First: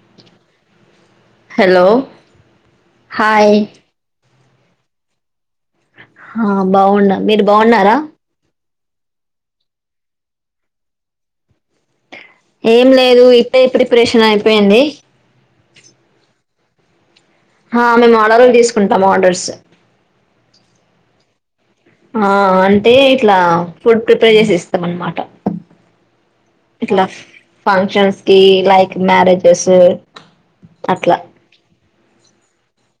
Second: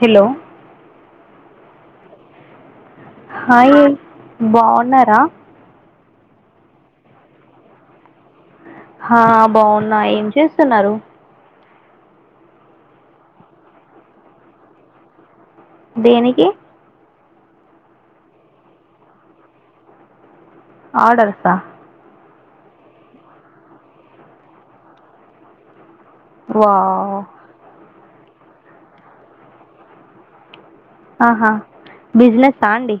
Hello hello hi బాగున్నారా ఆ బాగున్న మీరు బాగున్నారా హా బాగున్నా ఏం చేస్తున్నారు ఏం లేదు ఇప్పుడే ప్రేపరేషన్ అయిపోయింది దేనికి ఆ మేము ఆర్డర్లు తీసుకుంటాం ఆర్డర్స్ ఆర్డర్సా ఆ అంటే ఇట్లా ఫుడ్ ప్రిపేర్ చేసి ఇస్తాం అన్నమాట ఇట్లా వావ్ ఫంక్షన్స్ కి లైక్ మ్యారేజెస్ అట్లా ఆహా బిజినెస్ ఆ అండి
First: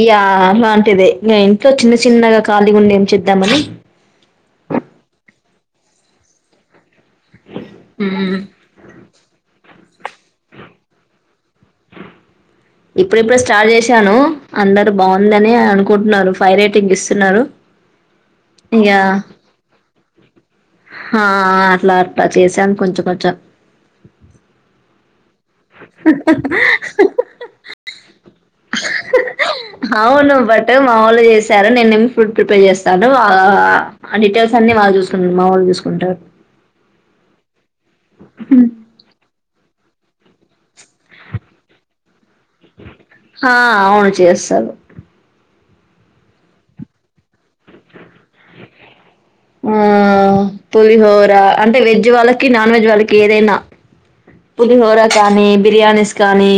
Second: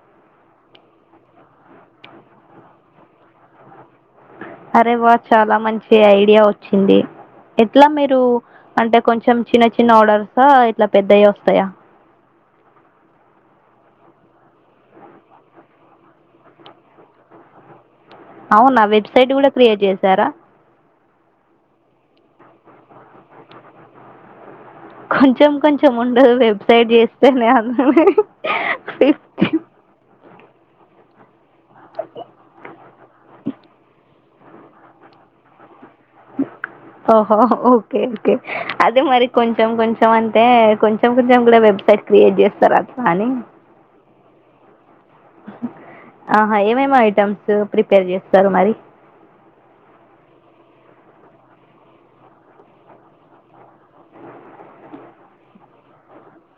ఇగా అట్లాందే ఇంట్లో చిన్న చిన్నగా ఖాళీగా ఉండి ఏం చేద్దామని అరే వా చాలా మంచి ఐడియా వచ్చింది ఎట్లా మీరు మ్మ్ అంటే కొంచెం చిన్న చి చిన్న ఆర్డర్సా ఇట్లా పెద్దయి వస్తాయా ఇప్పుడు ఇప్పుడు స్టార్ట్ చేసాను అందరు బాగుందని అనుకుంటున్నారు ఫైవ్ రేటింగ్ ఇస్తున్నారు అవునా ఇగ వెబ్సైట్ కూడా క్రియేట్ చేశారా ఆ చేసాను కొంచెం కొంచెం కొంచెం కొంచెం ఉండదు లే వెబ్సైట్ చేస్తేనే అందరు [inaudible] అవును బట్ మా వాళ్లు చేశారు నేనేమి ఫుడ్ ప్రిపేర్ చేస్తాను వా వా ఆ డిటెల్స్ అన్ని వాళ్ళు చూసుకుంటారు మావాళ్ళు చూ ఓహో ఓకే ఓకే అదే మరి కొంచెం కొంచం అంటే కొం కొంచెం కొంచెం కూడా వెబ్సైట్ క్రియేట్ చేస్తార అట్లా అని చాలు ఆహా ఏమేం ఐటమ్స్ ఫ్రీ ప్రిపేర్ చేస్తారు మరి ఇగ అంటే వెజ్ వాళ్ళకి నాన్ వెజ్ వాళ్ళకి ఏదైనా పులిహోర కానీ బిర్యానీస్ కానీ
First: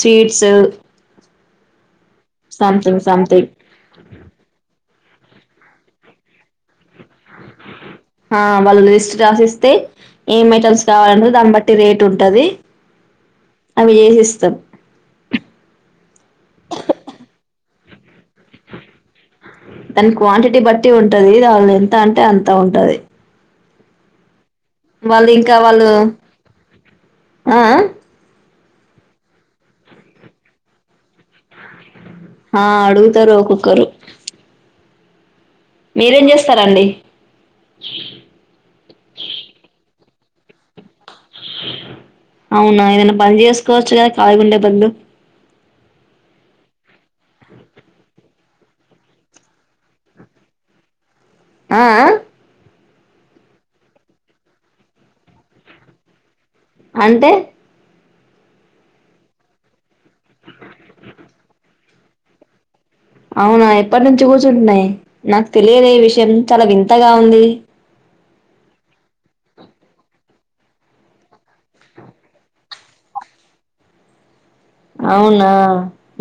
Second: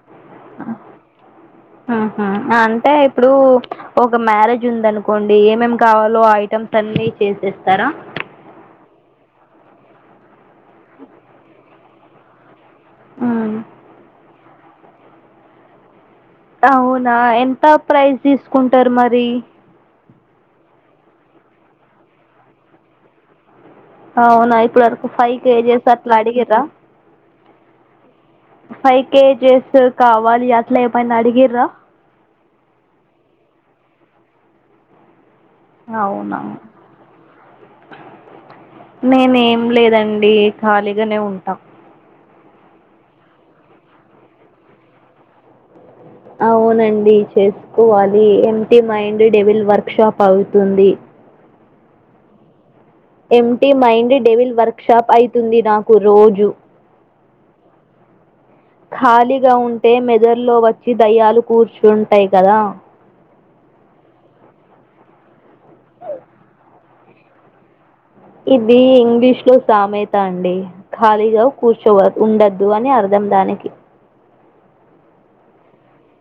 స్వీట్స్ ఆహ అంటే సంథింగ్ ఇప్పుడు సంథింగ్ ఒక మ్యారేజ్ ఉందను కోండి ఏమేం కావాలో ఆ ఐటెమ్స్ అన్ని ఆ వాళ్ళు లిస్ట్ రాసిస్తే ఏం ఐటమ్స్ కావాలంటే దాన్ని బట్టి రేట్ ఉంటాది హ్మ్. అవి చేసిస్తా తో సో ప్రైస్ తీసుకుంటారు మరి దాని క్వాంటిటీ బట్టి ఉంటాది వాళ్ళు ఎంత అంటే అంత ఉంటాది అవునా ఇప్పుడు వరకు ఫైవ్ ఇంకా కేజెస్ వాళ్ళు అట్లా అడిగిర్రా ఆ ఫైవ్ కేజెస్ కావాలి అట్లా ఏమైనా అడిగిర్రా ఆ అడుగుతారు ఒకొక్కరు అవునవును నేను ఏం లేదండి ఏ ఖాళీగానే ఉంటా అవునా ఏమన్నా పని చేసుకోవచ్చు కదా ఖాళీ గా ఉండే బదులు అవునండి చేసుకోవాలి empty mind devil workshop అవుతుంది ఆ empty mind devil workshop అయితుంది నాకు రోజు అంటే ఖాళీగా ఉంటే మెదల్లో వచ్చి దయ్యాలు కూర్చుంటాయి కదా అవునా ఎప్పటి నుంచి కూర్చుంటున్నాయి నాకు తెలిదే ఈ విషయం చాలా వింతగా ఉంది ఇది ఇంగ్లీష్ లో సామేత అండి ఖాళీగా కూర్చోవ ఉండద్దు అని అర్థం దానికి అవునా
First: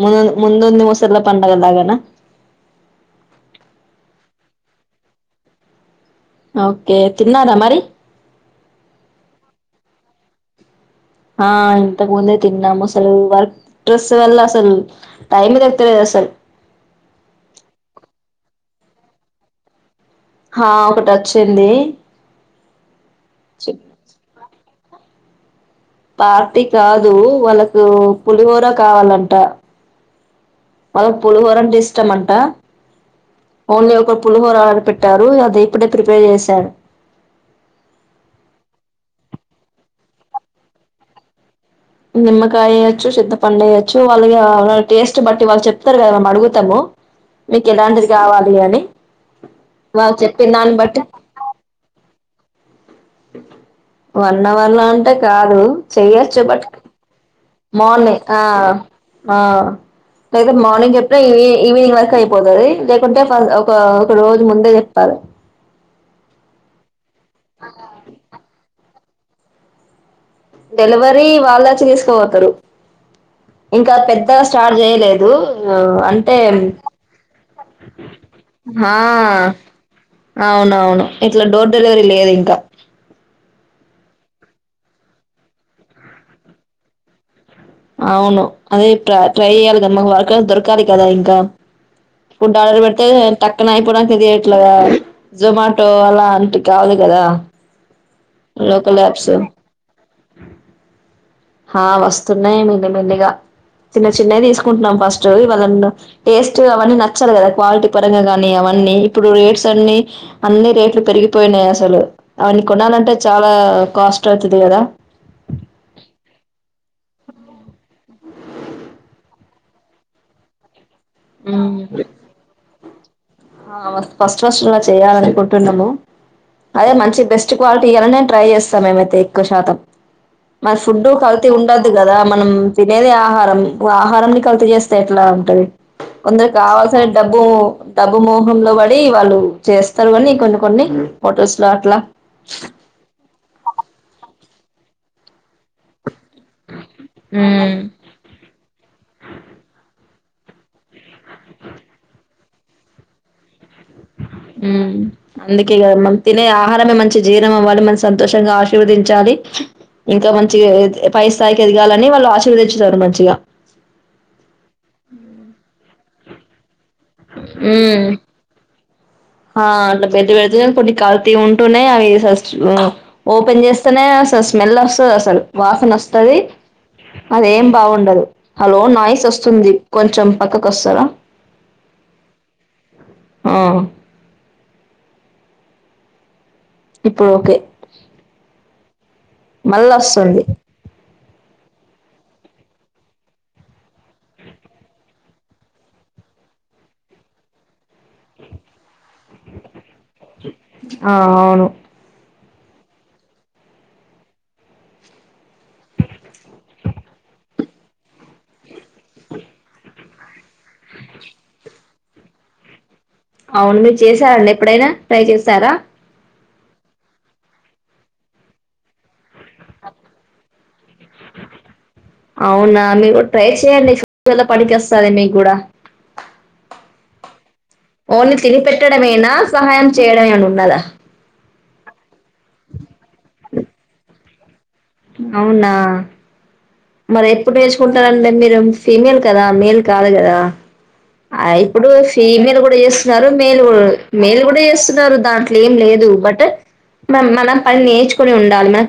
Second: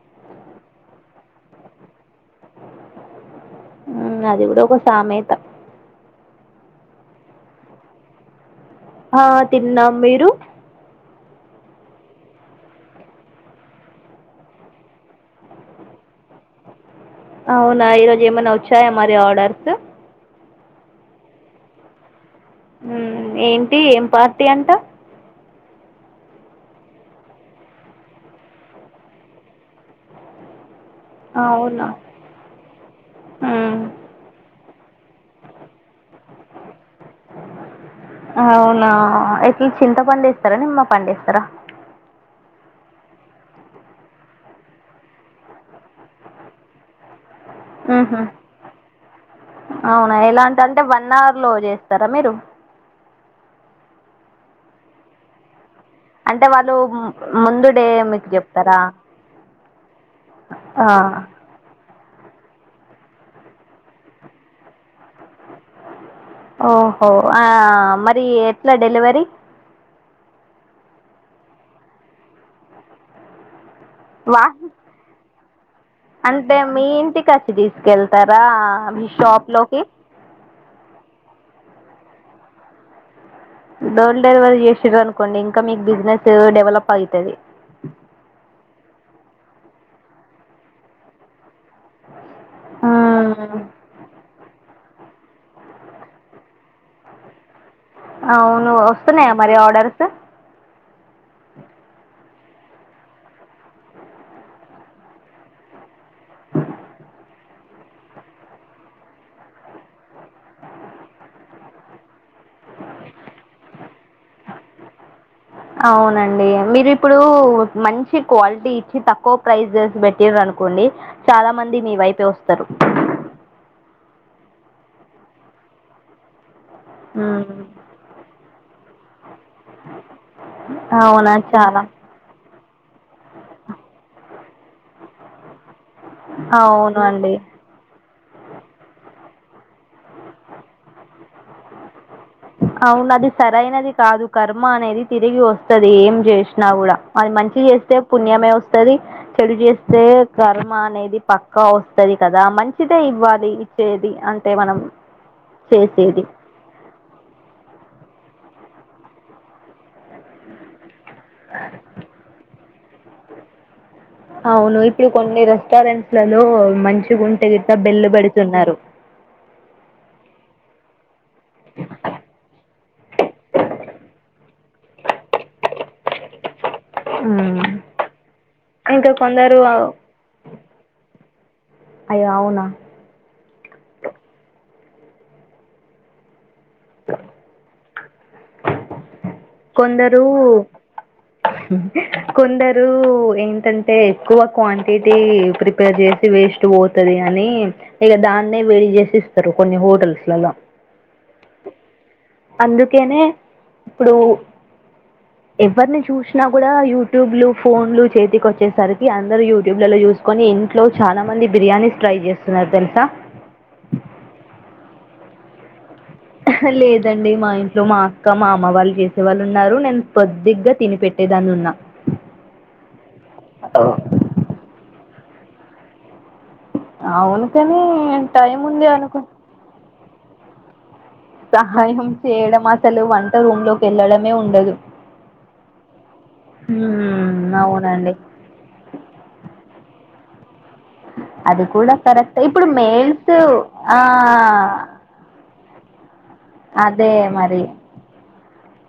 ముందు ముందు ఉంది ముసళ్ళ పండగ లాగన మ్మ్ అది కూడా ఒక సామెత ఓకే తిన్నరా మరి ఆ తిన్నాం మీరు ఆ ఇంత ముందే తిన్నాము అసలు వర్క్ స్ట్రెస్ వల్ల అసలు టైం తెలుస్తలేదు అసలు అవునా ఈరోజు ఏమైనా వచ్చాయా మరి ఆర్డర్స్ హా ఒకటి వచ్చింది ఉమ్ ఏంటి ఏం పార్టీ అంట పార్టీ కాదు వాళ్ళకు పులిహోర కావాలంట అ వాళ్ళకి పులిహోర అంటే ఇష్టం అంట మ్మ్ ఓన్లీ ఒక పులిహోర పెట్టారు అది ఇప్పుడు అవునా ఎట్లా చింతపండేస్తారా నిమ్మపండేస్తారా నిమ్మకాయ వేయచ్చు చింతపండు వేయచ్చు వాళ్లు ఇగ టేస్ట్ బట్టి వాళ్ళు చెప్తారు కదా అడుగుతాము అ మీకు ఎలాంటిది కావాలి అని అవునా వాళ్ళు చెప్పిన ఎలాంట దాన్ని అంటే బట్టి వన్ అవర్ లో చేస్తారా మీరు వన్ అవర్ లో అంటే కాదు చెయొచ్చు అంటే బట్ వాళ్ళు ము- ముందు డే మోర్నింగ్ మీకు ఆ చెప్తారా ఆ లేద ఆ మార్నింగ్ చెప్పిన ఈ ఈవినింగ్ వరకు అయి పోతుది లేకుంటే ఫస్ ఒక ఒక రోజు ముందే చెప్పాలి ఓహో ఆ మరి ఎట్లా డెలివరీ డెలివరీ వెళ్లొచ్చి తీసుకోపోతారు ఇంకా పెద్దగా వా స్టార్ట్ చేయలేదు అంటే ఆ మీ షోప్ లోకి అవునవును ఇట్లా డోర్ డెలివరీ లేదు ఇంకా డోర్ డెలివరీ చేసిర్రు అనుకోండి ఇంకా మీకు బిజినెస్ డెవలప్ అయితాది అవును అదే ట్రై చెయాలి కదా మాకు వర్కర్స్ దొరకాలి కదా ఇంకా ఫుడ్ ఆర్డర్ పెడితే టక్కన అయిపోడా ఇది ఎట్లా జొమాటో అలాంటి కావాలి కదా అవును లోకల్ వస్తున్నాయా యాప్స్ మరి ఆర్డర్స్ ఆ వస్తున్నాయి మెల్లిమెల్లిగా చిన్న చిన్నవి తీసుకుంటున్నాం ఫస్ట్ ఇవాళ టేస్ట్ అవన్నీ నచ్చాలి కదా క్వాలిటీ పరంగా కానీ అవన్నీ అ ఇప్పుడు రేట్స్ అన్ని అన్ని రేట్లు పెరిగిపోయినాయి అసలు అవన్ని కొనాలంటే చాలా కాస్ట్ అవుతది కదా అవునండి మీరు ఇప్పుడు మంచి క్వాలిటీ ఇచ్చి తక్కువ ప్రైసెస్ పెట్టిర్రనుకోండి అనుకోండి చాలా మంది మీ వైపే వస్తారు ఫస్ట్ ఫస్ట్ అలా చేయాలనుకుంటున్నము అదే మంచి హ్మ్. బెస్ట్ క్వాలిటీ ఇయాలనే ట్రై చేస్తా మేమైతే ఎక్కువ శాతం మన ఫుడ్డు అవునా కల్తీ చాలా ఉండొద్దు కదా మనం తినేదే ఆహారం ఆహారంని క చేస్త ఎట్లా ఉంటంది కొందరు అవును కావాల్సిన అండి డబ్బు డబ్బు మోహంలో పడి వాళ్ళు చేస్తారు కాని కొన్ని కొన్ని ఫొటోస్ లో అట్లా అవును అది సరైనది కాదు కర్మ అనేది తిరిగి వస్తుది ఏం చేసినా కూడా అది మంచి మ్మ్ చేస్తే పుణ్యమే వస్తుది చెడు చేస్తే కర్మ అనేది పక్కా వస్తుది కదా మంచిదే ఇవ్వాలి ఇచ్చేది అంటే మనం అందుకే కదా మనం చేసేది తినే ఆహారమే మంచి మంచి జీర్ణం అవ్వాలి మన సంతోషంగా ఆశీర్వదించాలి ఇంకా మంచి ఫైవ్ స్థాయికి ఎదిగాలని వాళ్ళు ఆశీర్వదించుతారు మంచిగా పిల్లల్లో మంచి ఉ ఆ బెట్టు పెడితే కొన్ని కల్తీ ఉంటున్నాయి అవి ఓపెన్ చేస్తేనే స్మెల్ వస్తుంది అసలు వాసన వస్తుంది అదేం బాగుండదు హలో ఇంకా నాయిస్ కొందరు వస్తుంది కొంచెం పక్కకు వస్తారా అయ్యో అవునా ఆ ఇప్పుడు ఓకే మళ్ళ కొందరు వస్తుంది కొందరు ఏంటంటే ఎక్కువ క్వాంటిటీ ప్రిపేర్ చేసి వేస్ట్ పోతదని ఈగ దాన్నే వేడి చేస్త ఇస్తారు కొన్ని హోటల్లలో ఆ అవును అందుకేనే ఇప్పుడు ఎవరిని చూసినా కూడా యూట్యూబ్ లు ఫోన్లు చేతికి వచ్చేసరికి అందరు యూట్యూబ్ లో చూసి చూసుకొని ఇంట్లో చాలా మంది బిర్యానీ ట్రై చేస్తున్నారు తెలుసా అవును మీరు చేసారండి ఎప్పుడైనా ట్రై చేస్తారా లేదండి మా ఇంట్లో మా అక్క మా అమ్మ వాళ్ళు చేస్తరు వాళ్ళు ఉన్నారు నేను కొద్దిగా తిని పెట్టేదాన్ని ఉన్నా అవునా మీరు ట్రై చేయండి ఫ్యూచర్లో పనికొస్తాది మీకు కూడా అవును కాని ఓన్లీ టైం తిని ఉంది అనుకో పెట్టడమేనా సహాయం చేయడమేనా ఉన్నదా సహాయం చేయడం అసలు వంట రూమ్ లోకి వెళ్ళడమే ఉండదు అవునా మరి హ్మ్ ఎప్పుడు అవునండి నేర్చుకుంటారంటే మీరు ఫీమేల్ కదా మేల్ కాదు కదా అది ఇప్పుడు కూడా కరెక్ట్ ఫీమేల్ ఇప్పుడు కూడా చేస్తున్నారు మెయిల్స్ మేల్ కూడా ఆ మేల్ కూడా చేస్తున్నారు దాంట్లో ఏం లేదు బట్ అదే మనం మరి పని నేర్చుకని ఉండాలి మన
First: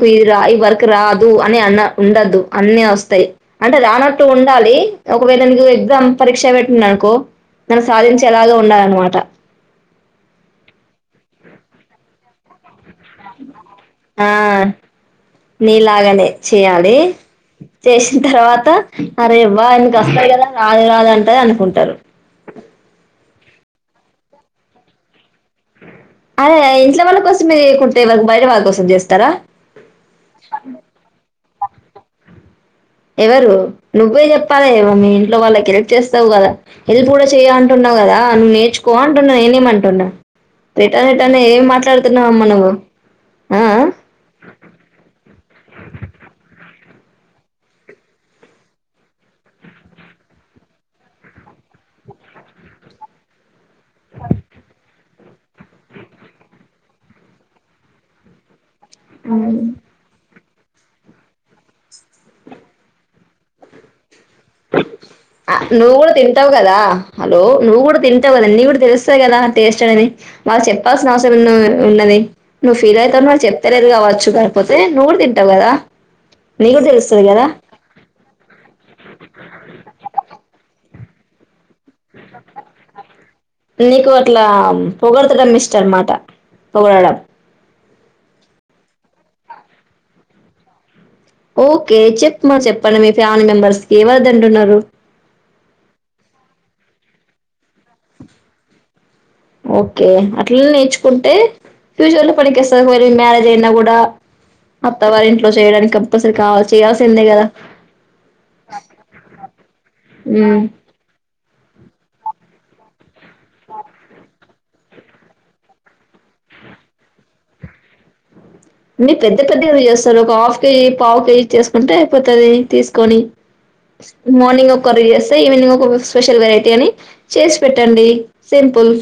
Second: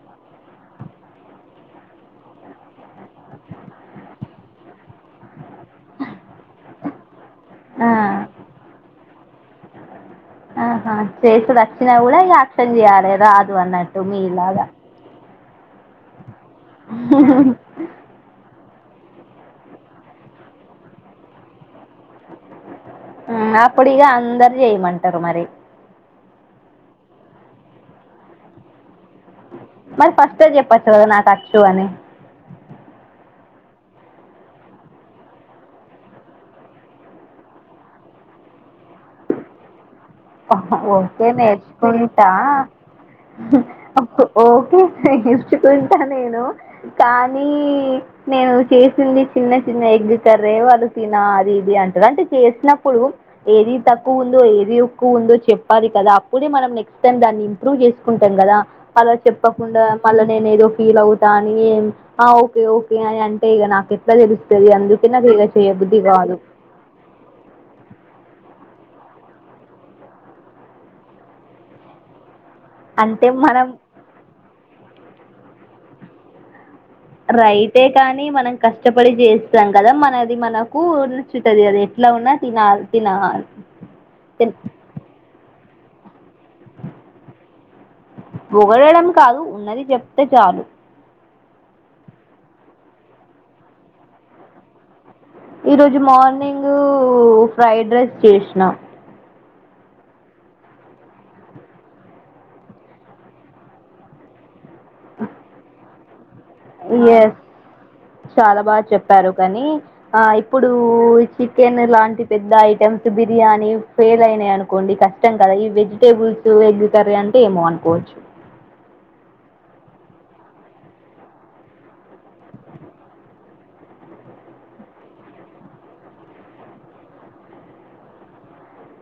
ఇది వర్క్ రాదు అని అన్న ఉండదు అన్న వస్తాయి అంటే రానట్టు ఉండాలి ఒకవేళ పిల్లలకు ఎగ్జామ్ పరీక్ష పెట్టింది అనుకో దాన్ని ఆ సాధించే అలాగా ఉండాలనమాట ఆహా చేసుడు వచ్చినా కూడా యాక్షన్ చేయాలి రాదు అన్నట్టు మీలాగా నీలాగనే చేయాలి చేసిన తర్వాత అరే ఇవా ఆయనకి వస్తాయి కదా రాదు రాదు అంట అనుకుంటారు అప్పుడు ఇగా అందరు చేయమంటారు మరి అదే ఇంట్లో వాళ్ళ కోసం చేయకుంటే బయట వాళ్ల కోసం చేస్తారా మరి ఫస్ట్ చెప్పచ్చు కదా నాకు వచ్చు అని ఎవరు నువ్వే చెప్పాలి మీ ఇంట్లో వాళ్ళకి హెల్ప్ చేస్తావు కదా హెల్ప్ కూడా చెయ్యి అంటున్నావు వచ్చు కదా నేర్చుకో అంటున్నా నేనేమి అంటున్నా రేట ఓకే రేటనే ఏం నేర్చుకుంటా మాట్లాడుతున్నావా నువ్వు ఆ ఓకే నేర్చుకుంటా నేను కానీ నేను చేసింది చిన్న చిన్న ఎగ్ కర్రీ చేయవలసిన అది ఇది అంటారు అంటే చేసినప్పుడు ఏది తక్కువ ఉందో ఏది ఎక్కువ ఉందో చెప్పాలి కదా అప్పుడే మనం నెక్స్ట్ టైం దాన్ని ఇంప్రూవ్ చేసుకుంటాం కదా మల్ల చెప్పకుండా మల్ల నేను ఏదో ఫీల్ అవుతాని ఏం ఓకే ఓకే అని అంటే ఇగా నాక నువ్వు గూడా కాదు తింటావు కదా హలో నువ్వు కూడా తింటావ కదా న తెలుస్తా కదా టేస్ట్ అనేది మాకు చెప్పాల్సిన అవసరం ఉన్నది నువ్వు ఫీల్ అంటే అయితవు అని మనం చెప్తలేదు గావచ్చు కాకపోతే నువ్వు కూడ తింటావు కదా నీకు కూడా తెలుస్తుంది కదా రైతే కానీ మనం కష్టపడి చేస్తాం కదా మనది మనకు అది ఎట్లా ఉన్నా తినాలి తినా నీకు అట్లా పొగడ్తలన్ మిస్ చన్మాట పొగడడం పొగడడం కాదు ఉన్నది చెప్తే చాలు ఓకే చెప్పమా చెప్పండి మీ ఫ్యామిలీ మెంబెర్స్కి ఎవరు దింటున్నారు ఈరోజు మార్నింగ్ ఫ్రైడ్ రైస్ చేసినా ఓకే అట్లనే నేర్చుకుంటే ఫ్యూచర్లో పనికొస్తది మ్యారేజ్ అయినా కూడా అత్తవారి ఇంట్లో చేయడానికి కంపల్సరీ కావాలి చేయాల్సిందే ఎస్ గదా! చాలా బాగా చెప్పారు కానీ ఆ హ్మ్. ఇప్పుడు చికెన్ లాంటి పెద్ద ఐటెమ్స్ బిర్యానీ ఫెయిల్ అయినాయి అనుకోండి కష్టం కదా ఈ వెజిటబుల్స్ వెజ్ కర్రి అంటే ఏమో అనుకోవచ్చు మీ పెద్ద పెద్ద ఎందుకు చేస్తన్నవ్ ఒక హాఫ్ కేజీ పావు కేజీ చేసుకుంటే అయిపోతది తీసుకొని మార్నింగ్ ఒక కర్రి చేస్తే ఈవినింగ్ ఒక స్పెషల్ వెరైటీ అని చేసి పెట్టండి సిం పుల్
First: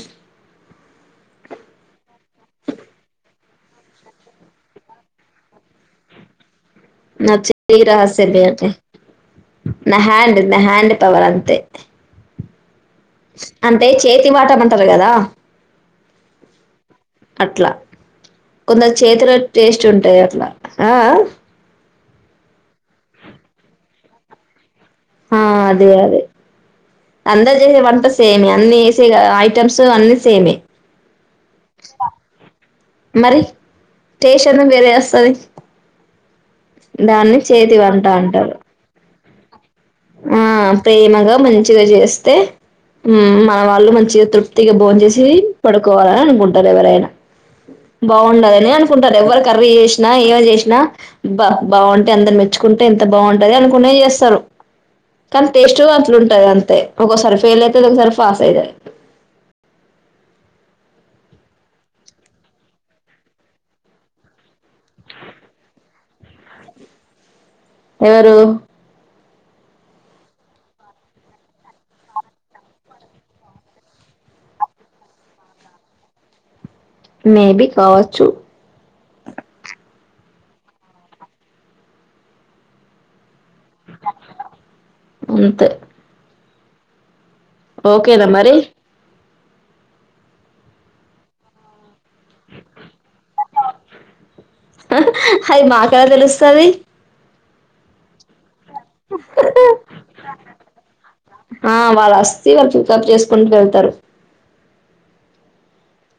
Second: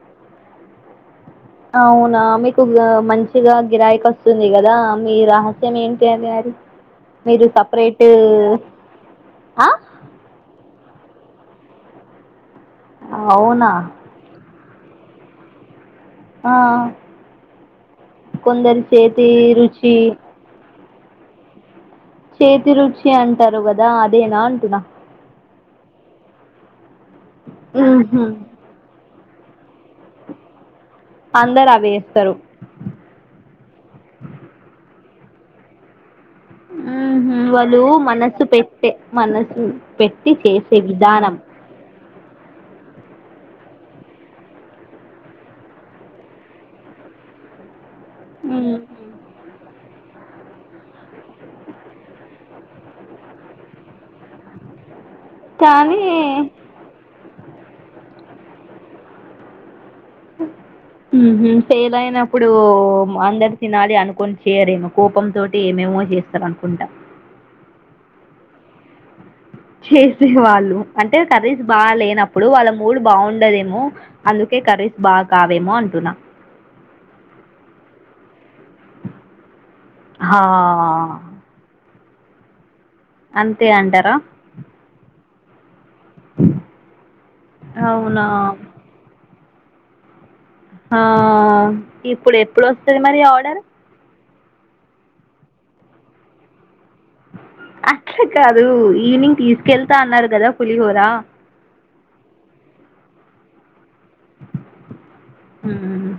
అవునా మీకు మంచిగా గిరాయికి వస్తుంది కదా మీ రహస్యం ఏంటి అండి అది నా మీరు చేతి సపరేట్ రహస్యమే అది ఆ నా హ్యాండ్ నా హ్యాండ్ పవర్ అంతే అవునా అంటే చేతి వాటం అంటారు కదా ఆ అట్లా కొందరి కొంత చేతి చేతిలో టేస్ట్ రుచి ఉంటాయి అట్లా ఆ చేతి రుచి అంటారు కదా అదేనా అంటున్నా ఆ అదే అదే అందరు చేసే వంట ఉహు సేమే అన్ని ఎసే గద ఐటమ్స్ అన్ని సేమే అందరు అవే వేస్తారు మరి టెస్ట్ అన్న మీరే ఎస్ సరే ఉహు దాన్ని చేతి వాళ్ళు వంట మనసు అంటారు పెట్టే మనసు పెట్టి ఆ చేసే ప్రేమగా విధానం మంచిగా చేస్తే మ్ వాళ్ళు మంచిగా తృప్తిగా భోన్ చేసి పడుకోవాలని అనుకుంటారు ఎవరైనా బావుండలనే ఉహు అనుకుంటారు ఎవ్వరు కర్రీ చే ఎవరు జేసినా బ బావుంటే అందరు మెచ్చుకుంటే ఎంత బావుంటది అనుకునే చేస్తరు కానీ టేస్ట్ అట్లు ఉంటది అంతే ఒక్కోసారి ఫెలయితది ఒకసారి ఫాస్ అయిదది హ ఫెయిల్ అయినప్పుడు అందరు తినాలి అనుకుని చెయరేమో కోపంతో తోటి మే మో చేస్తారనుకుంటా ఎవరు చేసేవాళ్ళు అంటే కర్రీస్ బా లేనప్పుడు వాళ్ళ మూడ్ బావుండదేమో అందుకే కర్రస్ బా కావేమో అంటున్నా మేబి కావచ్చు హా అంతే అంటారా అంతే అవునా ఓకేనా మరి ఆ ఇప్పుడు ఎప్పుడు వస్తది మరి ఆర్డర్ హయి మాక్ ఎలా తెలుస్తది అక్షిక ఈవినింగ్ తీసుకెళ్తా అన్నారు కదా పులిహోర తీసుకుంటూ వెళ్తారు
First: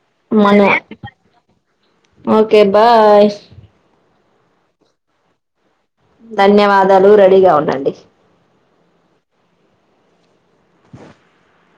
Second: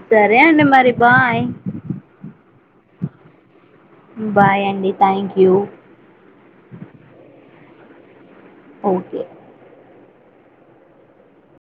సరే అన్న మనం మరి బాయ్ ఓకే బాయ్ బాయ్ అండి థ్యాంక్ యూ ధన్యవాదాలు రెడీగా ఉండండి ఓకె